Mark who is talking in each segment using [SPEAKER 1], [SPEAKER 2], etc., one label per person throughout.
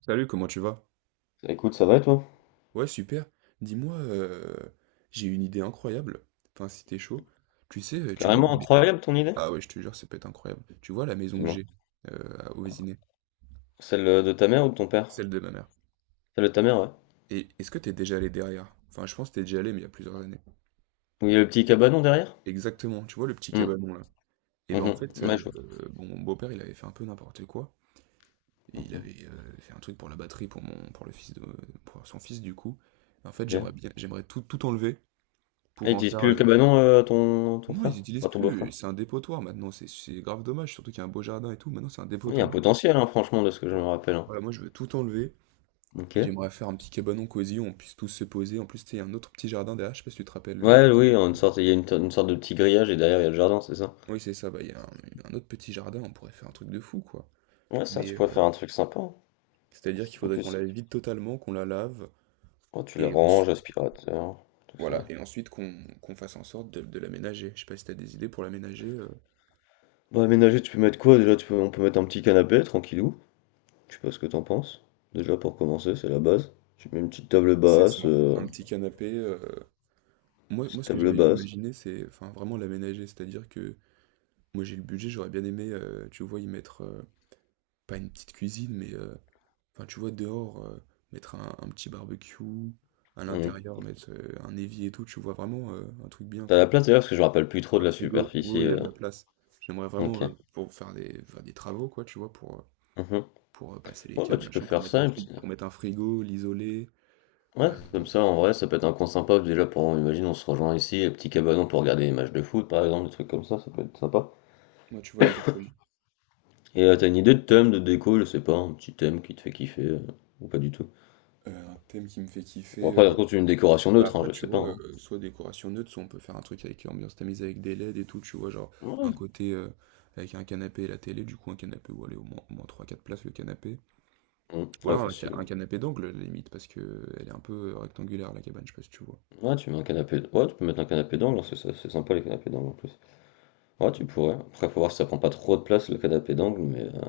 [SPEAKER 1] Salut, comment tu vas?
[SPEAKER 2] Écoute, ça va et toi?
[SPEAKER 1] Ouais, super. Dis-moi, j'ai une idée incroyable. Enfin, si t'es chaud. Tu sais, tu vois...
[SPEAKER 2] Carrément incroyable ton idée.
[SPEAKER 1] Ah ouais, je te jure, ça peut être incroyable. Tu vois la maison que
[SPEAKER 2] Dis-moi.
[SPEAKER 1] j'ai au Vésinet,
[SPEAKER 2] Celle de ta mère ou de ton père?
[SPEAKER 1] celle de ma mère.
[SPEAKER 2] Celle de ta mère, ouais.
[SPEAKER 1] Et est-ce que t'es déjà allé derrière? Enfin, je pense que t'es déjà allé, mais il y a plusieurs années.
[SPEAKER 2] Où il y a le petit cabanon derrière?
[SPEAKER 1] Exactement, tu vois le petit
[SPEAKER 2] Hum,
[SPEAKER 1] cabanon là. Et ben en
[SPEAKER 2] mhm.
[SPEAKER 1] fait,
[SPEAKER 2] Ouais, je vois.
[SPEAKER 1] bon, mon beau-père, il avait fait un peu n'importe quoi. Et il
[SPEAKER 2] Mhm.
[SPEAKER 1] avait fait un truc pour la batterie, pour le fils de, pour son fils du coup. En fait, j'aimerais
[SPEAKER 2] Bien.
[SPEAKER 1] bien, j'aimerais tout enlever
[SPEAKER 2] Et
[SPEAKER 1] pour
[SPEAKER 2] il
[SPEAKER 1] en
[SPEAKER 2] utilise
[SPEAKER 1] faire.
[SPEAKER 2] plus le cabanon, ton
[SPEAKER 1] Non,
[SPEAKER 2] frère?
[SPEAKER 1] ils utilisent
[SPEAKER 2] Enfin, ton beau-frère.
[SPEAKER 1] plus. C'est un dépotoir maintenant. C'est grave dommage, surtout qu'il y a un beau jardin et tout. Maintenant, c'est un
[SPEAKER 2] Il y a un
[SPEAKER 1] dépotoir.
[SPEAKER 2] potentiel, hein, franchement, de ce que je me
[SPEAKER 1] Voilà,
[SPEAKER 2] rappelle, hein.
[SPEAKER 1] Voilà, moi, je veux tout enlever.
[SPEAKER 2] Ok.
[SPEAKER 1] Et j'aimerais faire un petit cabanon cosy où on puisse tous se poser. En plus, tu sais, il y a un autre petit jardin derrière. Je sais pas si tu te rappelles.
[SPEAKER 2] Ouais, oui, en une sorte, il y a une sorte de petit grillage et derrière il y a le jardin, c'est ça?
[SPEAKER 1] Oui, c'est ça. Bah, il y a un autre petit jardin. On pourrait faire un truc de fou, quoi.
[SPEAKER 2] Ouais, ça,
[SPEAKER 1] Mais
[SPEAKER 2] tu pourrais faire un truc sympa, hein.
[SPEAKER 1] c'est-à-dire qu'il
[SPEAKER 2] En
[SPEAKER 1] faudrait qu'on
[SPEAKER 2] plus,
[SPEAKER 1] la vide totalement, qu'on la lave.
[SPEAKER 2] oh, tu le
[SPEAKER 1] Et
[SPEAKER 2] ranges,
[SPEAKER 1] ensuite,
[SPEAKER 2] aspirateur, tout
[SPEAKER 1] voilà.
[SPEAKER 2] ça.
[SPEAKER 1] Et ensuite, qu'on fasse en sorte de l'aménager. Je sais pas si tu as des idées pour l'aménager.
[SPEAKER 2] Bah, aménager, tu peux mettre quoi déjà? Tu peux, on peut mettre un petit canapé, tranquillou. Je sais pas ce que t'en penses. Déjà pour commencer, c'est la base. Tu mets une petite table
[SPEAKER 1] C'est ça.
[SPEAKER 2] basse,
[SPEAKER 1] Un petit canapé. Moi,
[SPEAKER 2] petite
[SPEAKER 1] ce que
[SPEAKER 2] table
[SPEAKER 1] j'avais
[SPEAKER 2] basse.
[SPEAKER 1] imaginé, c'est enfin, vraiment l'aménager. C'est-à-dire que moi, j'ai le budget, j'aurais bien aimé, tu vois, y mettre, pas une petite cuisine, mais, enfin, tu vois, dehors, mettre un petit barbecue, à
[SPEAKER 2] Mhm.
[SPEAKER 1] l'intérieur, mettre, un évier et tout, tu vois? Vraiment, un truc bien,
[SPEAKER 2] T'as la
[SPEAKER 1] quoi.
[SPEAKER 2] place d'ailleurs parce que je me rappelle plus trop de
[SPEAKER 1] Un
[SPEAKER 2] la
[SPEAKER 1] frigo. Oui,
[SPEAKER 2] superficie.
[SPEAKER 1] oui, il y a de la place. J'aimerais
[SPEAKER 2] Ok.
[SPEAKER 1] vraiment, pour faire des travaux, quoi, tu vois? Pour, heu,
[SPEAKER 2] Mhm.
[SPEAKER 1] pour, heu, passer les
[SPEAKER 2] Ouais, bah,
[SPEAKER 1] câbles,
[SPEAKER 2] tu peux
[SPEAKER 1] machin, pour
[SPEAKER 2] faire
[SPEAKER 1] mettre
[SPEAKER 2] ça.
[SPEAKER 1] un fri pour mettre un frigo, l'isoler,
[SPEAKER 2] Ouais,
[SPEAKER 1] heu,
[SPEAKER 2] comme ça en vrai, ça peut être un coin sympa déjà pour, imagine, on se rejoint ici, un petit cabanon pour regarder les matchs de foot par exemple, des trucs comme ça peut être sympa.
[SPEAKER 1] ouais, tu vois? Exactement.
[SPEAKER 2] Et t'as une idée de thème, de déco, je sais pas, un petit thème qui te fait kiffer ou pas du tout.
[SPEAKER 1] Un thème qui me fait
[SPEAKER 2] Bon
[SPEAKER 1] kiffer,
[SPEAKER 2] après, par contre, une décoration
[SPEAKER 1] bah
[SPEAKER 2] neutre, hein,
[SPEAKER 1] après,
[SPEAKER 2] je
[SPEAKER 1] tu
[SPEAKER 2] sais pas.
[SPEAKER 1] vois,
[SPEAKER 2] hein.
[SPEAKER 1] soit décoration neutre, soit on peut faire un truc avec ambiance tamisée avec des LED et tout, tu vois, genre un
[SPEAKER 2] Ouais.
[SPEAKER 1] côté avec un canapé et la télé, du coup un canapé où aller au moins 3-4 places le canapé.
[SPEAKER 2] Mhm.
[SPEAKER 1] Ou
[SPEAKER 2] Ouais,
[SPEAKER 1] alors
[SPEAKER 2] facile.
[SPEAKER 1] un
[SPEAKER 2] ouais.
[SPEAKER 1] canapé d'angle, à la limite, parce que elle est un peu rectangulaire la cabane, je sais pas si tu vois.
[SPEAKER 2] Ouais, tu mets un canapé. Ouais, tu peux mettre un canapé d'angle, hein, c'est sympa les canapés d'angle en plus. Ouais, tu pourrais. Après, faut voir si ça prend pas trop de place le canapé d'angle, mais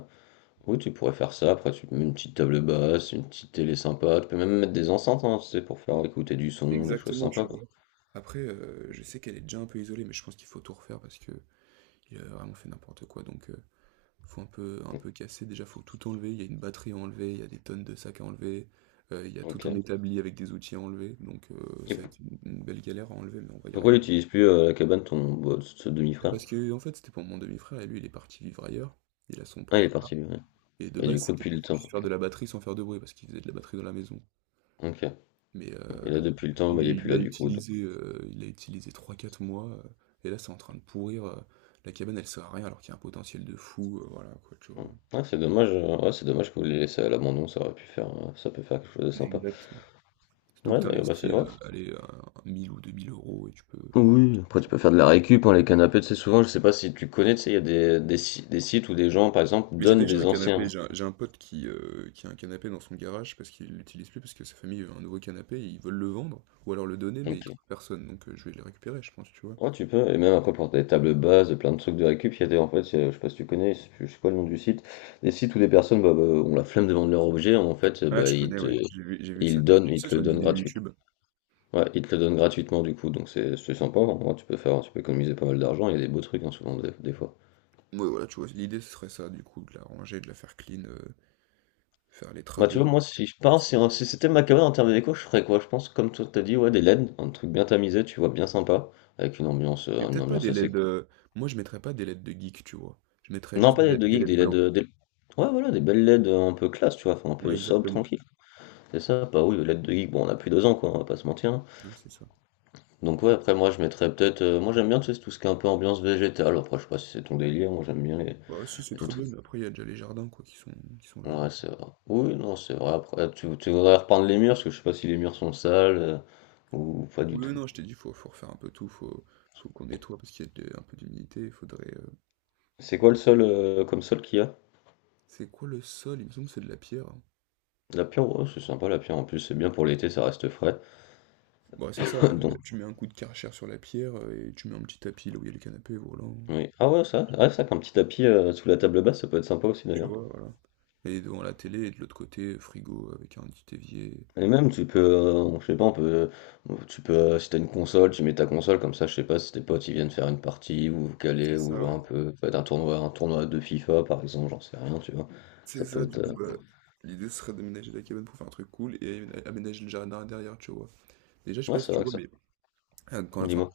[SPEAKER 2] oui, tu pourrais faire ça. Après, tu mets une petite table basse, une petite télé sympa. Tu peux même mettre des enceintes, hein, tu sais, pour faire écouter du son, des choses
[SPEAKER 1] Exactement,
[SPEAKER 2] sympas,
[SPEAKER 1] tu vois.
[SPEAKER 2] quoi.
[SPEAKER 1] Après, je sais qu'elle est déjà un peu isolée, mais je pense qu'il faut tout refaire parce que il a vraiment fait n'importe quoi. Donc, faut un peu casser, déjà faut tout enlever, il y a une batterie à enlever, il y a des tonnes de sacs à enlever, il y a tout un
[SPEAKER 2] Ok.
[SPEAKER 1] établi avec des outils à enlever, donc
[SPEAKER 2] Et
[SPEAKER 1] ça va être une belle galère à enlever, mais on va y
[SPEAKER 2] pourquoi il
[SPEAKER 1] arriver.
[SPEAKER 2] n'utilise plus la cabane ce demi-frère?
[SPEAKER 1] Parce que en fait, c'était pour mon demi-frère et lui, il est parti vivre ailleurs, il a son
[SPEAKER 2] Ah, il
[SPEAKER 1] propre
[SPEAKER 2] est parti,
[SPEAKER 1] appart
[SPEAKER 2] lui, ouais.
[SPEAKER 1] et de
[SPEAKER 2] Et du
[SPEAKER 1] base,
[SPEAKER 2] coup,
[SPEAKER 1] c'était
[SPEAKER 2] depuis
[SPEAKER 1] pour
[SPEAKER 2] le
[SPEAKER 1] qu'il
[SPEAKER 2] temps.
[SPEAKER 1] puisse faire
[SPEAKER 2] Ok.
[SPEAKER 1] de la batterie sans faire de bruit parce qu'il faisait de la batterie dans la maison.
[SPEAKER 2] Ok.
[SPEAKER 1] Mais
[SPEAKER 2] Et là, depuis le temps, bah, il est
[SPEAKER 1] lui, il
[SPEAKER 2] plus
[SPEAKER 1] l'a
[SPEAKER 2] là, du coup, donc,
[SPEAKER 1] utilisé, heu, il l'a utilisé 3, 4 mois, et là, c'est en train de pourrir, la cabane, elle sert à rien alors qu'il y a un potentiel de fou, voilà quoi, tu vois?
[SPEAKER 2] Ouais, Ouais, c'est dommage. Ouais, c'est dommage que vous l'ayez laissé à l'abandon. Ça aurait pu faire, ça peut faire quelque chose de sympa.
[SPEAKER 1] Exact. Surtout que
[SPEAKER 2] Ouais,
[SPEAKER 1] tu
[SPEAKER 2] d'ailleurs, bah, c'est
[SPEAKER 1] investis,
[SPEAKER 2] ouais,
[SPEAKER 1] allez, 1 ou 2 000 euros et tu peux faire un
[SPEAKER 2] Oui,
[SPEAKER 1] truc, que
[SPEAKER 2] après
[SPEAKER 1] tu
[SPEAKER 2] tu
[SPEAKER 1] vois?
[SPEAKER 2] peux faire de la récup, hein, les canapés, tu sais, souvent, je sais pas si tu connais, tu sais, il y a des, si- des sites où des gens, par exemple,
[SPEAKER 1] Mais j'ai
[SPEAKER 2] donnent
[SPEAKER 1] déjà
[SPEAKER 2] des
[SPEAKER 1] un
[SPEAKER 2] anciens.
[SPEAKER 1] canapé, j'ai un pote qui a un canapé dans son garage parce qu'il l'utilise plus parce que sa famille veut un nouveau canapé et ils veulent le vendre ou alors le donner mais ils
[SPEAKER 2] Ok.
[SPEAKER 1] trouvent personne donc je vais le récupérer je pense, tu vois?
[SPEAKER 2] Ouais, tu peux, et même après pour des tables basses, plein de trucs de récup, il y a des, en fait, je sais pas si tu connais, je sais pas le nom du site, des sites où des personnes bah, ont la flemme de vendre leur objet, en fait,
[SPEAKER 1] Ah
[SPEAKER 2] bah,
[SPEAKER 1] je
[SPEAKER 2] ils
[SPEAKER 1] connais,
[SPEAKER 2] te,
[SPEAKER 1] ouais, j'ai vu ça,
[SPEAKER 2] ils
[SPEAKER 1] j'ai
[SPEAKER 2] donnent,
[SPEAKER 1] vu
[SPEAKER 2] ils
[SPEAKER 1] ça
[SPEAKER 2] te
[SPEAKER 1] sur
[SPEAKER 2] le
[SPEAKER 1] une
[SPEAKER 2] donnent
[SPEAKER 1] vidéo
[SPEAKER 2] gratuitement.
[SPEAKER 1] YouTube.
[SPEAKER 2] Ouais, ils te le donnent gratuitement, du coup, donc c'est sympa, hein. Ouais, tu peux faire, tu peux économiser pas mal d'argent, il y a des beaux trucs, hein, souvent, des fois.
[SPEAKER 1] Ouais, voilà, tu vois? L'idée ce serait ça du coup, de la ranger, de la faire clean, faire les
[SPEAKER 2] Bah, tu
[SPEAKER 1] travaux.
[SPEAKER 2] vois, moi, si je pars, si c'était ma cabane en termes déco, je ferais quoi? Je pense, comme toi, t'as dit, ouais, des LED, un truc bien tamisé, tu vois, bien sympa, avec
[SPEAKER 1] Mais
[SPEAKER 2] une
[SPEAKER 1] peut-être pas
[SPEAKER 2] ambiance
[SPEAKER 1] des
[SPEAKER 2] assez
[SPEAKER 1] LED,
[SPEAKER 2] cool.
[SPEAKER 1] moi je mettrais pas des LED de geek, tu vois? Je mettrais
[SPEAKER 2] Non,
[SPEAKER 1] juste
[SPEAKER 2] pas des
[SPEAKER 1] des
[SPEAKER 2] LED
[SPEAKER 1] LED
[SPEAKER 2] de
[SPEAKER 1] des
[SPEAKER 2] geek,
[SPEAKER 1] LED
[SPEAKER 2] des LED.
[SPEAKER 1] blancs.
[SPEAKER 2] Ouais, voilà, des belles LED un peu classe, tu vois, enfin, un
[SPEAKER 1] Ouais,
[SPEAKER 2] peu sobre,
[SPEAKER 1] exactement.
[SPEAKER 2] tranquille. C'est ça, pas oui, les LED de geek, bon, on a plus 2 ans, quoi, on va pas se mentir, hein.
[SPEAKER 1] Ouais, c'est ça.
[SPEAKER 2] Donc, ouais, après, moi, je mettrais peut-être, moi, j'aime bien, tu sais, tout ce qui est un peu ambiance végétale. Après, je sais pas si c'est ton délire, moi, j'aime bien
[SPEAKER 1] Bah si, c'est
[SPEAKER 2] les
[SPEAKER 1] très bien,
[SPEAKER 2] trucs.
[SPEAKER 1] mais après, il y a déjà les jardins, quoi, qui sont là.
[SPEAKER 2] Ouais,
[SPEAKER 1] Donc,
[SPEAKER 2] c'est vrai. Oui, non, c'est vrai. Après, tu voudrais repeindre les murs, parce que je sais pas si les murs sont sales, ou pas du
[SPEAKER 1] oui, oui,
[SPEAKER 2] tout.
[SPEAKER 1] non, je t'ai dit, faut refaire un peu tout, faut qu'on nettoie, parce qu'il y a un peu d'humidité, il faudrait...
[SPEAKER 2] C'est quoi le sol comme sol qu'il y a?
[SPEAKER 1] C'est quoi le sol? Il me semble que c'est de la pierre, hein.
[SPEAKER 2] La pierre, ouais, c'est sympa la pierre. En plus, c'est bien pour l'été, ça reste frais.
[SPEAKER 1] Bah c'est ça, là, là,
[SPEAKER 2] Donc,
[SPEAKER 1] tu mets un coup de Karcher sur la pierre, et tu mets un petit tapis là où il y a le canapé, voilà.
[SPEAKER 2] oui. Ah ouais, ça, ah, ça, qu'un petit tapis sous la table basse, ça peut être sympa aussi
[SPEAKER 1] Tu
[SPEAKER 2] d'ailleurs.
[SPEAKER 1] vois, voilà. Et devant la télé, et de l'autre côté, frigo avec un petit évier.
[SPEAKER 2] Et même, tu peux, je sais pas, on peut, tu peux, si t'as une console, tu mets ta console comme ça. Je sais pas si tes potes ils viennent faire une partie ou vous caler
[SPEAKER 1] C'est
[SPEAKER 2] ou
[SPEAKER 1] ça,
[SPEAKER 2] jouer
[SPEAKER 1] ouais.
[SPEAKER 2] un peu, peut-être un tournoi de FIFA par exemple, j'en sais rien, tu vois. Ça
[SPEAKER 1] C'est
[SPEAKER 2] peut
[SPEAKER 1] ça, du
[SPEAKER 2] être,
[SPEAKER 1] coup, bah... L'idée serait d'aménager la cabane pour faire un truc cool et aménager le jardin derrière, tu vois. Déjà, je sais
[SPEAKER 2] ouais,
[SPEAKER 1] pas si
[SPEAKER 2] c'est
[SPEAKER 1] tu
[SPEAKER 2] vrai que
[SPEAKER 1] vois,
[SPEAKER 2] ça.
[SPEAKER 1] mais... ah, enfin,
[SPEAKER 2] Dis-moi.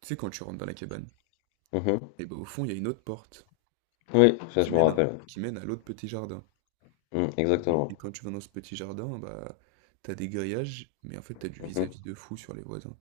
[SPEAKER 1] tu sais, quand tu rentres dans la cabane...
[SPEAKER 2] Mhm.
[SPEAKER 1] Et bah, au fond, il y a une autre porte
[SPEAKER 2] Oui, ça
[SPEAKER 1] qui
[SPEAKER 2] je me
[SPEAKER 1] mène à
[SPEAKER 2] rappelle.
[SPEAKER 1] qui mène à l'autre petit jardin.
[SPEAKER 2] Mm,
[SPEAKER 1] Mhm. Et
[SPEAKER 2] exactement.
[SPEAKER 1] quand tu vas dans ce petit jardin, bah, t'as des grillages, mais en fait, t'as du
[SPEAKER 2] Mhm.
[SPEAKER 1] vis-à-vis de fou sur les voisins.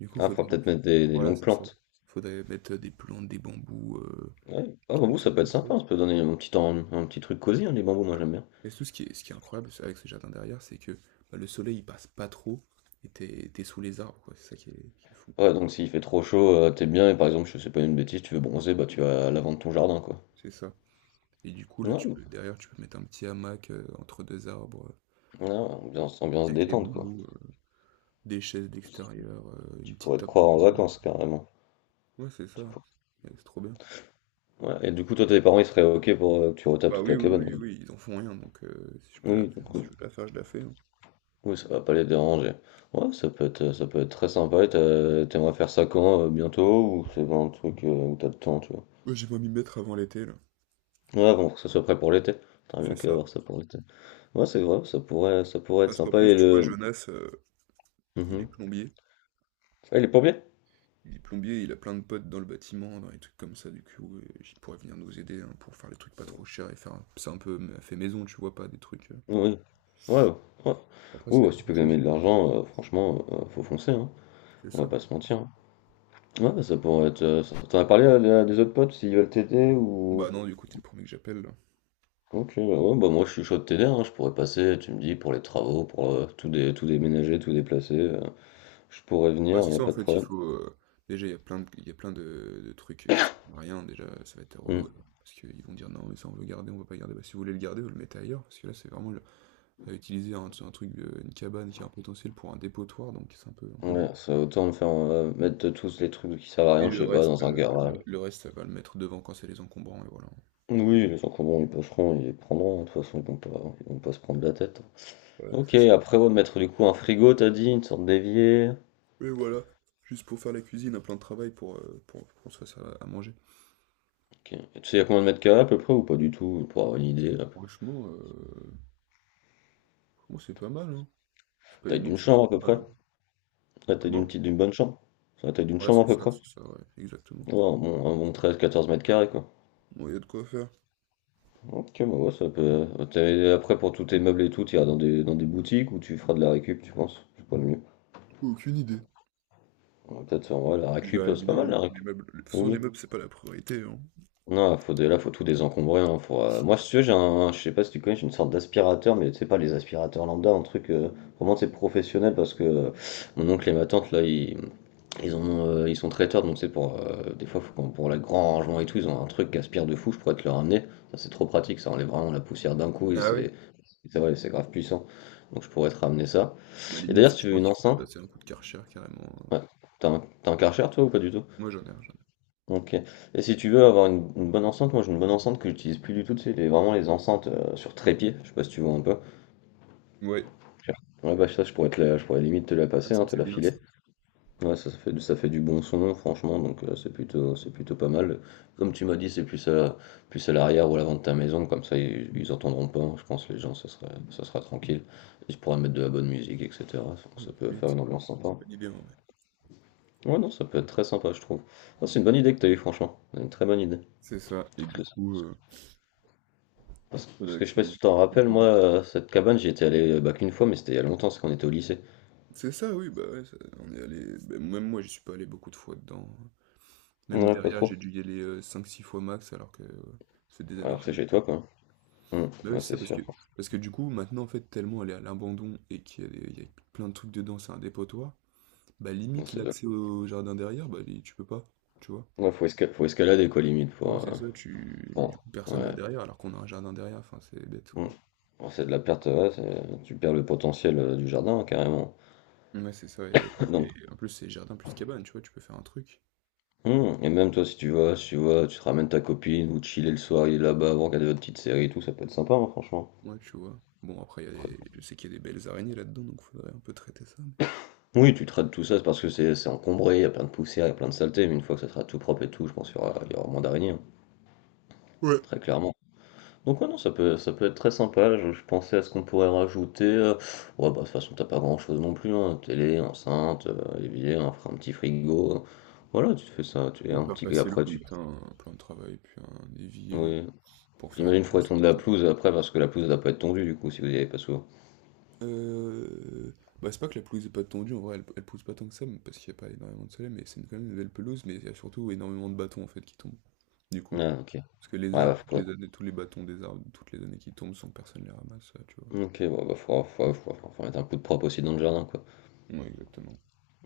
[SPEAKER 1] Du coup,
[SPEAKER 2] Ah, faut
[SPEAKER 1] faudrait
[SPEAKER 2] peut-être mettre des
[SPEAKER 1] voilà,
[SPEAKER 2] longues
[SPEAKER 1] c'est ça.
[SPEAKER 2] plantes.
[SPEAKER 1] Faudrait mettre des plantes, des bambous,
[SPEAKER 2] Ouais. Ah,
[SPEAKER 1] des
[SPEAKER 2] bambou, ça
[SPEAKER 1] trucs
[SPEAKER 2] peut être
[SPEAKER 1] comme ça,
[SPEAKER 2] sympa, ça peut donner un petit, temps, un petit truc cosy, hein, les bambous, moi
[SPEAKER 1] voilà.
[SPEAKER 2] j'aime bien.
[SPEAKER 1] Et tout ce qui est incroyable, c'est avec ce jardin derrière, c'est que, bah, le soleil, il passe pas trop et t'es sous les arbres, quoi. C'est ça qui est fou.
[SPEAKER 2] Ouais, donc s'il fait trop chaud, t'es bien, et par exemple, je sais pas une bêtise, tu veux bronzer, bah tu vas à l'avant de ton jardin, quoi.
[SPEAKER 1] C'est ça. Et du coup, là, tu
[SPEAKER 2] Non,
[SPEAKER 1] peux derrière, tu peux mettre un petit hamac, entre 2 arbres,
[SPEAKER 2] non, ambiance
[SPEAKER 1] avec les
[SPEAKER 2] détente, quoi.
[SPEAKER 1] bambous, des chaises d'extérieur,
[SPEAKER 2] Tu
[SPEAKER 1] une petite
[SPEAKER 2] pourrais te
[SPEAKER 1] table
[SPEAKER 2] croire
[SPEAKER 1] pour
[SPEAKER 2] en
[SPEAKER 1] couper.
[SPEAKER 2] vacances, carrément.
[SPEAKER 1] Ouais, c'est ça.
[SPEAKER 2] Tu pour-
[SPEAKER 1] Ouais, c'est trop bien.
[SPEAKER 2] Ouais, et du coup, toi, tes parents, ils seraient OK pour que tu retapes
[SPEAKER 1] Bah
[SPEAKER 2] toute
[SPEAKER 1] oui,
[SPEAKER 2] la
[SPEAKER 1] oui,
[SPEAKER 2] cabane,
[SPEAKER 1] oui,
[SPEAKER 2] quoi.
[SPEAKER 1] oui, ils en font rien, donc si je peux la
[SPEAKER 2] Oui,
[SPEAKER 1] faire,
[SPEAKER 2] donc, oui,
[SPEAKER 1] si je veux la faire, je la fais, hein.
[SPEAKER 2] Oui, ça va pas les déranger. Ouais, ça peut être très sympa, et t'aimerais faire ça quand, bientôt, ou c'est pas un truc où t'as le temps, tu vois.
[SPEAKER 1] Ouais, j'ai pas m'y mettre avant l'été, là.
[SPEAKER 2] Ouais, bon, faut que ça soit prêt pour l'été. T'aimerais bien
[SPEAKER 1] C'est ça.
[SPEAKER 2] qu'avoir ça pour l'été. Ouais, c'est vrai, ça pourrait être
[SPEAKER 1] Parce qu'en
[SPEAKER 2] sympa.
[SPEAKER 1] plus,
[SPEAKER 2] Et
[SPEAKER 1] tu vois,
[SPEAKER 2] le.
[SPEAKER 1] Jonas, il est
[SPEAKER 2] Mhm.
[SPEAKER 1] plombier.
[SPEAKER 2] Ah, il est plombier?
[SPEAKER 1] Il est plombier, il a plein de potes dans le bâtiment, dans les trucs comme ça, du coup, il pourrait venir nous aider hein, pour faire les trucs pas trop chers et faire un... C'est un peu fait maison, tu vois, pas des trucs...
[SPEAKER 2] Oui. Ouais, ouais. Ouais,
[SPEAKER 1] Après, c'est des
[SPEAKER 2] ouais, si tu peux gagner de
[SPEAKER 1] professionnels.
[SPEAKER 2] l'argent, franchement, faut foncer, hein.
[SPEAKER 1] C'est
[SPEAKER 2] On va
[SPEAKER 1] ça.
[SPEAKER 2] pas se mentir, hein. Ouais, bah, ça pourrait être. T'en as parlé à, des autres potes s'ils veulent t'aider ou.
[SPEAKER 1] Bah non, du coup, t'es le premier que j'appelle.
[SPEAKER 2] Ok, bah ouais, bah moi je suis chaud de t'aider, hein. Je pourrais passer, tu me dis, pour les travaux, pour tout, tout déménager, tout déplacer. Je pourrais venir,
[SPEAKER 1] Ouais,
[SPEAKER 2] il
[SPEAKER 1] c'est
[SPEAKER 2] n'y a
[SPEAKER 1] ça en
[SPEAKER 2] pas de
[SPEAKER 1] fait, il
[SPEAKER 2] problème.
[SPEAKER 1] faut. Déjà, il y a plein de, il y a plein de trucs qui servent à rien. Déjà, ça va être
[SPEAKER 2] Mm.
[SPEAKER 1] relou, hein. Parce qu'ils vont dire non, mais ça on veut garder, on veut pas garder. Bah, si vous voulez le garder, vous le mettez ailleurs. Parce que là, c'est vraiment utiliser un truc, une cabane qui a un potentiel pour un dépotoir. Donc c'est un peu
[SPEAKER 2] Ouais,
[SPEAKER 1] bête.
[SPEAKER 2] ça autant me faire mettre tous les trucs qui servent à
[SPEAKER 1] Et
[SPEAKER 2] rien, je
[SPEAKER 1] le
[SPEAKER 2] sais pas,
[SPEAKER 1] reste,
[SPEAKER 2] dans un
[SPEAKER 1] le,
[SPEAKER 2] garage.
[SPEAKER 1] le reste, ça va le mettre devant quand c'est les encombrants. Et voilà.
[SPEAKER 2] Oui, les gens qui ont bon, ils bosseront, ils prendront, hein, de toute façon, ils vont pas se prendre la tête.
[SPEAKER 1] Ouais,
[SPEAKER 2] hein. Ok,
[SPEAKER 1] c'est ça.
[SPEAKER 2] après, ouais, mettre du coup un frigo, t'as dit, une sorte d'évier.
[SPEAKER 1] Et voilà. Juste pour faire la cuisine, un plan de travail pour qu'on se fasse à manger.
[SPEAKER 2] Ok. Et tu sais, il y a combien de mètres carrés à peu près ou pas du tout, pour avoir une idée, la
[SPEAKER 1] Franchement, c'est pas mal, hein. C'est pas
[SPEAKER 2] taille d'une
[SPEAKER 1] immense, mais
[SPEAKER 2] chambre
[SPEAKER 1] c'est
[SPEAKER 2] à
[SPEAKER 1] pas
[SPEAKER 2] peu
[SPEAKER 1] mal,
[SPEAKER 2] près?
[SPEAKER 1] hein.
[SPEAKER 2] La taille d'une
[SPEAKER 1] Comment?
[SPEAKER 2] petite, d'une bonne chambre? C'est la taille d'une
[SPEAKER 1] Ouais,
[SPEAKER 2] chambre à peu près? Ouais,
[SPEAKER 1] c'est ça, ouais, exactement.
[SPEAKER 2] un bon 13, 14 m², quoi.
[SPEAKER 1] Bon il y a de quoi faire.
[SPEAKER 2] Ok, bah ouais, ça peut. Après, pour tous tes meubles et tout, tu iras dans des boutiques ou tu feras de la récup, tu penses? C'est pas le mieux.
[SPEAKER 1] Aucune idée.
[SPEAKER 2] Ouais, peut-être, en vrai, la
[SPEAKER 1] Je
[SPEAKER 2] récup,
[SPEAKER 1] verrais
[SPEAKER 2] c'est pas
[SPEAKER 1] bien
[SPEAKER 2] mal
[SPEAKER 1] hein,
[SPEAKER 2] la
[SPEAKER 1] pour les
[SPEAKER 2] récup.
[SPEAKER 1] meubles. De toute façon, les
[SPEAKER 2] Oui.
[SPEAKER 1] meubles, c'est pas la priorité, hein.
[SPEAKER 2] Non, faut de, là, faut tout désencombrer. Hein, faut, moi, si tu veux, j'ai un, je sais pas si tu connais, j'ai une sorte d'aspirateur, mais c'est pas les aspirateurs lambda, un truc vraiment c'est professionnel parce que mon oncle et ma tante là, ils ont, ils sont traiteurs, donc c'est pour des fois faut pour le grand rangement et tout, ils ont un truc qui aspire de fou, je pourrais te le ramener. Ça c'est trop pratique, ça enlève vraiment la poussière d'un coup et
[SPEAKER 1] Ah oui?
[SPEAKER 2] c'est vrai, c'est grave puissant. Donc je pourrais te ramener ça.
[SPEAKER 1] Bah
[SPEAKER 2] Et
[SPEAKER 1] limite,
[SPEAKER 2] d'ailleurs, si
[SPEAKER 1] je
[SPEAKER 2] tu veux
[SPEAKER 1] pense
[SPEAKER 2] une
[SPEAKER 1] qu'il faudrait
[SPEAKER 2] enceinte,
[SPEAKER 1] passer un coup de Karcher carrément, hein.
[SPEAKER 2] ouais, t'as un Karcher toi ou pas du tout?
[SPEAKER 1] Moi j'en ai un, j'en ai.
[SPEAKER 2] OK. Et si tu veux avoir une bonne enceinte, moi j'ai une bonne enceinte que j'utilise plus du tout, c'est vraiment les enceintes sur trépied, je sais pas si tu vois un peu.
[SPEAKER 1] Un. Ouais.
[SPEAKER 2] Ouais bah ça je pourrais te la, je pourrais limite te la
[SPEAKER 1] Ah,
[SPEAKER 2] passer, hein,
[SPEAKER 1] ça
[SPEAKER 2] te
[SPEAKER 1] c'est
[SPEAKER 2] la
[SPEAKER 1] bien
[SPEAKER 2] filer.
[SPEAKER 1] ça.
[SPEAKER 2] Ouais ça, ça fait, ça fait du bon son franchement, donc c'est plutôt pas mal. Comme tu m'as dit, c'est plus à plus à l'arrière ou à l'avant de ta maison, comme ça ils entendront pas, hein, je pense les gens ça sera tranquille. Ils pourraient mettre de la bonne musique, etc. Donc ça
[SPEAKER 1] Ouais, c'est
[SPEAKER 2] peut
[SPEAKER 1] bien
[SPEAKER 2] faire une
[SPEAKER 1] ça.
[SPEAKER 2] ambiance sympa.
[SPEAKER 1] Bonne idée en vrai.
[SPEAKER 2] Ouais non ça peut être très sympa je trouve. Non, c'est une bonne idée que t'as eu franchement, une très bonne idée.
[SPEAKER 1] C'est ça. Et du coup,
[SPEAKER 2] Parce que parce
[SPEAKER 1] faudrait
[SPEAKER 2] que je sais
[SPEAKER 1] que
[SPEAKER 2] pas si
[SPEAKER 1] je-
[SPEAKER 2] tu t'en
[SPEAKER 1] que
[SPEAKER 2] rappelles,
[SPEAKER 1] je
[SPEAKER 2] moi,
[SPEAKER 1] note.
[SPEAKER 2] cette cabane, j'y étais allé bah, qu'une fois, mais c'était il y a longtemps, c'est quand on était au lycée.
[SPEAKER 1] C'est ça, oui, bah ouais, on est allé. Bah, même moi, je suis pas allé beaucoup de fois dedans, hein. Même
[SPEAKER 2] Ouais, pas
[SPEAKER 1] derrière,
[SPEAKER 2] trop.
[SPEAKER 1] j'ai dû y aller 5-6 fois max, alors que c'est des années
[SPEAKER 2] Alors
[SPEAKER 1] que
[SPEAKER 2] que
[SPEAKER 1] j'y
[SPEAKER 2] c'est
[SPEAKER 1] vais.
[SPEAKER 2] chez toi, quoi.
[SPEAKER 1] Bah oui,
[SPEAKER 2] Ouais,
[SPEAKER 1] c'est ça,
[SPEAKER 2] c'est
[SPEAKER 1] parce
[SPEAKER 2] sûr.
[SPEAKER 1] que, parce que du coup, maintenant, en fait, tellement elle est à l'abandon et qu'il y a plein de trucs dedans, c'est un dépotoir, bah
[SPEAKER 2] Bon,
[SPEAKER 1] limite
[SPEAKER 2] c'est de-
[SPEAKER 1] l'accès au jardin derrière, bah tu peux pas, tu vois.
[SPEAKER 2] ouais, faut, faut escalader, quoi, limite,
[SPEAKER 1] Moi,
[SPEAKER 2] pour...
[SPEAKER 1] c'est ça, tu... du coup, personne
[SPEAKER 2] Ouais.
[SPEAKER 1] va derrière alors qu'on a un jardin derrière, enfin, c'est bête,
[SPEAKER 2] Hum.
[SPEAKER 1] quoi.
[SPEAKER 2] Bon, c'est de la perte, ouais, tu perds le potentiel du jardin, hein, carrément.
[SPEAKER 1] Ouais, c'est ça, et,
[SPEAKER 2] Donc,
[SPEAKER 1] et en plus, c'est jardin plus cabane, tu vois, tu peux faire un truc.
[SPEAKER 2] et même toi, si tu vas, tu te ramènes ta copine, ou chiller le soir, il est là-bas, vous regardez votre petite série et tout, ça peut être sympa, hein, franchement.
[SPEAKER 1] Ouais, tu vois. Bon, après, il y a je sais qu'il y a des belles araignées là-dedans, donc faudrait un peu traiter ça.
[SPEAKER 2] Oui, tu traites tout ça, c'est parce que c'est encombré, il y a plein de poussière, il y a plein de saleté, mais une fois que ça sera tout propre et tout, je pense qu'il y aura moins d'araignées, hein,
[SPEAKER 1] Ouais.
[SPEAKER 2] très clairement. Donc ouais, non, ça peut être très sympa, je pensais à ce qu'on pourrait rajouter. Ouais, bah de toute façon, t'as pas grand-chose non plus, hein, télé, enceinte, évier, un petit frigo. Voilà, tu te fais ça, tu es
[SPEAKER 1] Faut
[SPEAKER 2] un
[SPEAKER 1] faire
[SPEAKER 2] petit...
[SPEAKER 1] passer le
[SPEAKER 2] Après,
[SPEAKER 1] pour
[SPEAKER 2] tu...
[SPEAKER 1] mettre un plan de travail, puis un évier,
[SPEAKER 2] Oui,
[SPEAKER 1] pour faire
[SPEAKER 2] j'imagine
[SPEAKER 1] un...
[SPEAKER 2] qu'il faudrait tondre la pelouse après, parce que la pelouse, elle doit pas être tondue, du coup, si vous y avez pas souvent.
[SPEAKER 1] Euh... Bah, c'est pas que la pelouse est pas tendue, en vrai, elle pousse pas tant que ça, parce qu'il y a pas énormément de soleil, mais c'est quand même une belle pelouse, mais il y a surtout énormément de bâtons, en fait, qui tombent, du coup.
[SPEAKER 2] Ah, ok. Ouais,
[SPEAKER 1] Parce que les
[SPEAKER 2] bah,
[SPEAKER 1] arbres, toutes les années, tous les bâtons des arbres, toutes les années qui tombent, sans que personne les ramasse, ça, tu vois.
[SPEAKER 2] Ok, ouais, bah, faut mettre un coup de propre aussi dans le jardin, quoi.
[SPEAKER 1] Ouais, exactement.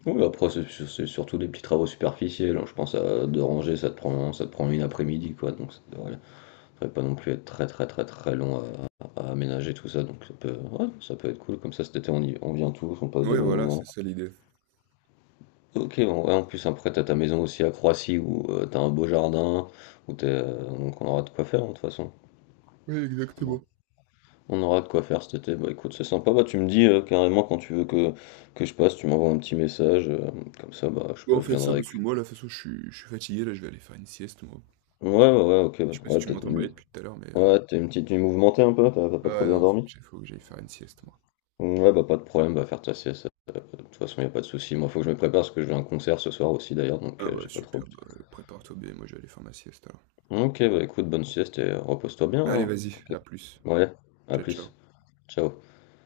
[SPEAKER 2] Oui, après, c'est surtout des petits travaux superficiels, hein. Je pense à de ranger, ça te prend une après-midi, quoi. Donc, ça devrait pas non plus être très, très, très, très long à aménager tout ça. Donc, ça peut, ouais, ça peut être cool. Comme ça, cet été, on vient tous, on passe des
[SPEAKER 1] Ouais,
[SPEAKER 2] bons
[SPEAKER 1] voilà,
[SPEAKER 2] moments.
[SPEAKER 1] c'est ça l'idée.
[SPEAKER 2] Ok, bon, ouais, en plus, après, t'as ta maison aussi à Croatie où t'as un beau jardin, où t'es, donc on aura de quoi faire, hein, de toute façon.
[SPEAKER 1] Ouais,
[SPEAKER 2] Bon.
[SPEAKER 1] exactement.
[SPEAKER 2] On aura de quoi faire cet été. Bah, écoute, c'est sympa. Bah, tu me dis carrément quand tu veux que je passe, tu m'envoies un petit message. Comme ça, bah, je sais
[SPEAKER 1] Bon,
[SPEAKER 2] pas,
[SPEAKER 1] on
[SPEAKER 2] je
[SPEAKER 1] fait ça
[SPEAKER 2] viendrai.
[SPEAKER 1] parce que moi, là, de toute façon, je suis fatigué, là, je vais aller faire une sieste, moi.
[SPEAKER 2] Ouais, ouais, ouais, ok, bah,
[SPEAKER 1] Je sais pas si
[SPEAKER 2] ouais,
[SPEAKER 1] tu
[SPEAKER 2] peut-être
[SPEAKER 1] m'entends bailler
[SPEAKER 2] une...
[SPEAKER 1] depuis tout à l'heure, mais...
[SPEAKER 2] Ouais, t'es une petite nuit mouvementée un peu, t'as pas trop
[SPEAKER 1] Ah
[SPEAKER 2] bien
[SPEAKER 1] non, faut que
[SPEAKER 2] dormi?
[SPEAKER 1] j'aille faut que j'aille faire une sieste, moi.
[SPEAKER 2] Ouais, bah pas de problème, va faire ta sieste, de toute façon y a pas de souci. Moi faut que je me prépare parce que je vais à un concert ce soir aussi d'ailleurs, donc
[SPEAKER 1] Ah bah
[SPEAKER 2] j'ai pas trop le
[SPEAKER 1] super, bah, prépare-toi bien, moi je vais aller faire ma sieste alors.
[SPEAKER 2] temps. Ok, bah écoute, bonne sieste et repose-toi bien.
[SPEAKER 1] Allez,
[SPEAKER 2] hein.
[SPEAKER 1] vas-y,
[SPEAKER 2] Ok.
[SPEAKER 1] à plus.
[SPEAKER 2] Ouais, à
[SPEAKER 1] Ciao,
[SPEAKER 2] plus,
[SPEAKER 1] ciao.
[SPEAKER 2] ciao.